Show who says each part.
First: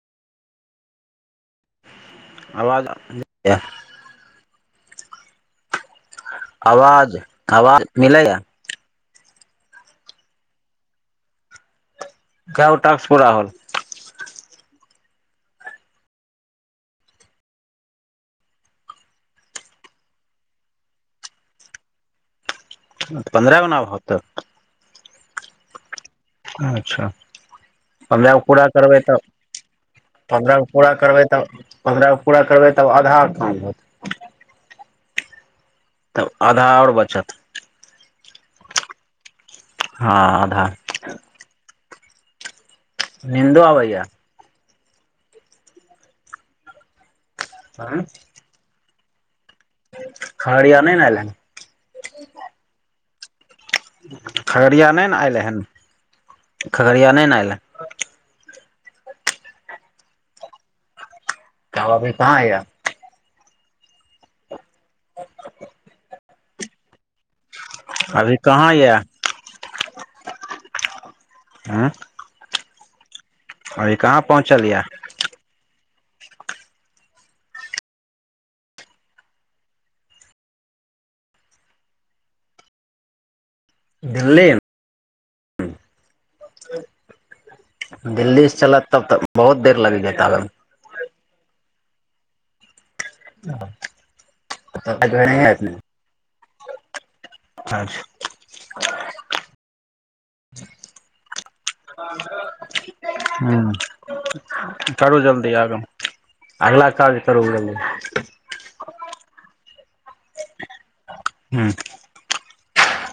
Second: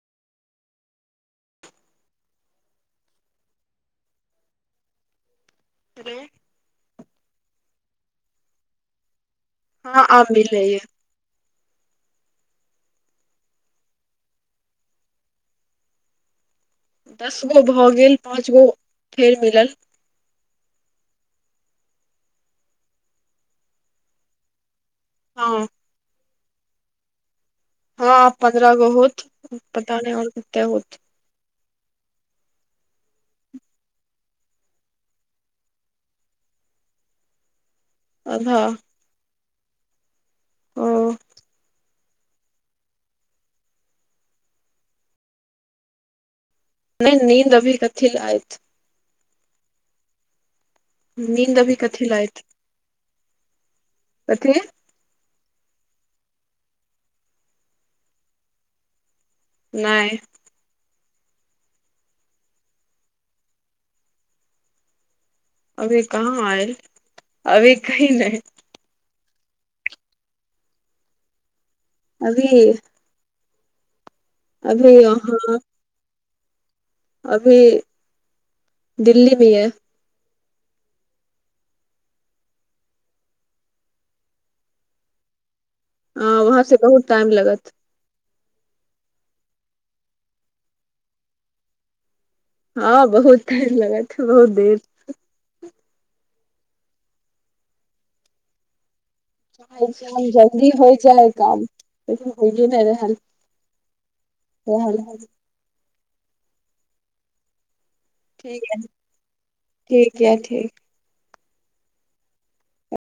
Speaker 1: आवाज जाय यै
Speaker 2: [inaudible]
Speaker 1: आवाज आवाज मिलैयै
Speaker 2: हँ आब मिलै यै
Speaker 1: [unintelligible]
Speaker 2: दस गो भऽ गेल पाँच गो फेर मिलल
Speaker 1: पन्द्रह गो न आब होतौ
Speaker 2: हँ
Speaker 1: अच्छा
Speaker 2: हँ आब
Speaker 1: पन्द्रहगो पूरा
Speaker 2: पन्द्रह गो
Speaker 1: करबै तऽ
Speaker 2: होत पता नहि आओर कते
Speaker 1: पन्द्रहगो पूरा
Speaker 2: होत
Speaker 1: करबै तब पन्द्रह पूरा करबै तब आधा काम होतै तब आधा आओर बचत
Speaker 2: आधा
Speaker 1: हँ आधा
Speaker 2: हँ
Speaker 1: निन्दो आबैयै
Speaker 2: नहि निन्न अभी कथि लेल एत
Speaker 1: खगड़िया नहि ने एल हन
Speaker 2: नीद अभी कथी लेल एत
Speaker 1: खगड़िया नहि ने अयले हेन खगड़िया नहि ने अयलै
Speaker 2: नहि
Speaker 1: तब अभी कहाँ यै
Speaker 2: अभी कहाँ आयल अभी कहीं
Speaker 1: अभी
Speaker 2: नहि
Speaker 1: कहाँ यै [unintelligible]
Speaker 2: अभी
Speaker 1: अभी कहाँ पहुँचल य
Speaker 2: अभी अहाँ अभी दिल्ली भी है
Speaker 1: दिल्ली
Speaker 2: अ वहाँ से बहुत टाइम लगत
Speaker 1: दिल्ली से चलत तब तऽ बहुत देर लगि जैत अबैमे
Speaker 2: हँ बहुत टाइम लगा छै बहुत देर
Speaker 1: मे अच्छा
Speaker 2: जल्दी होइ जाए काम लेकिन होईये नहि रहल
Speaker 1: हूँ करू जल्दी आगाँ अगला काज करू उ बला नहि
Speaker 2: ठीक यै ठीक यै ठीक
Speaker 1: ह्म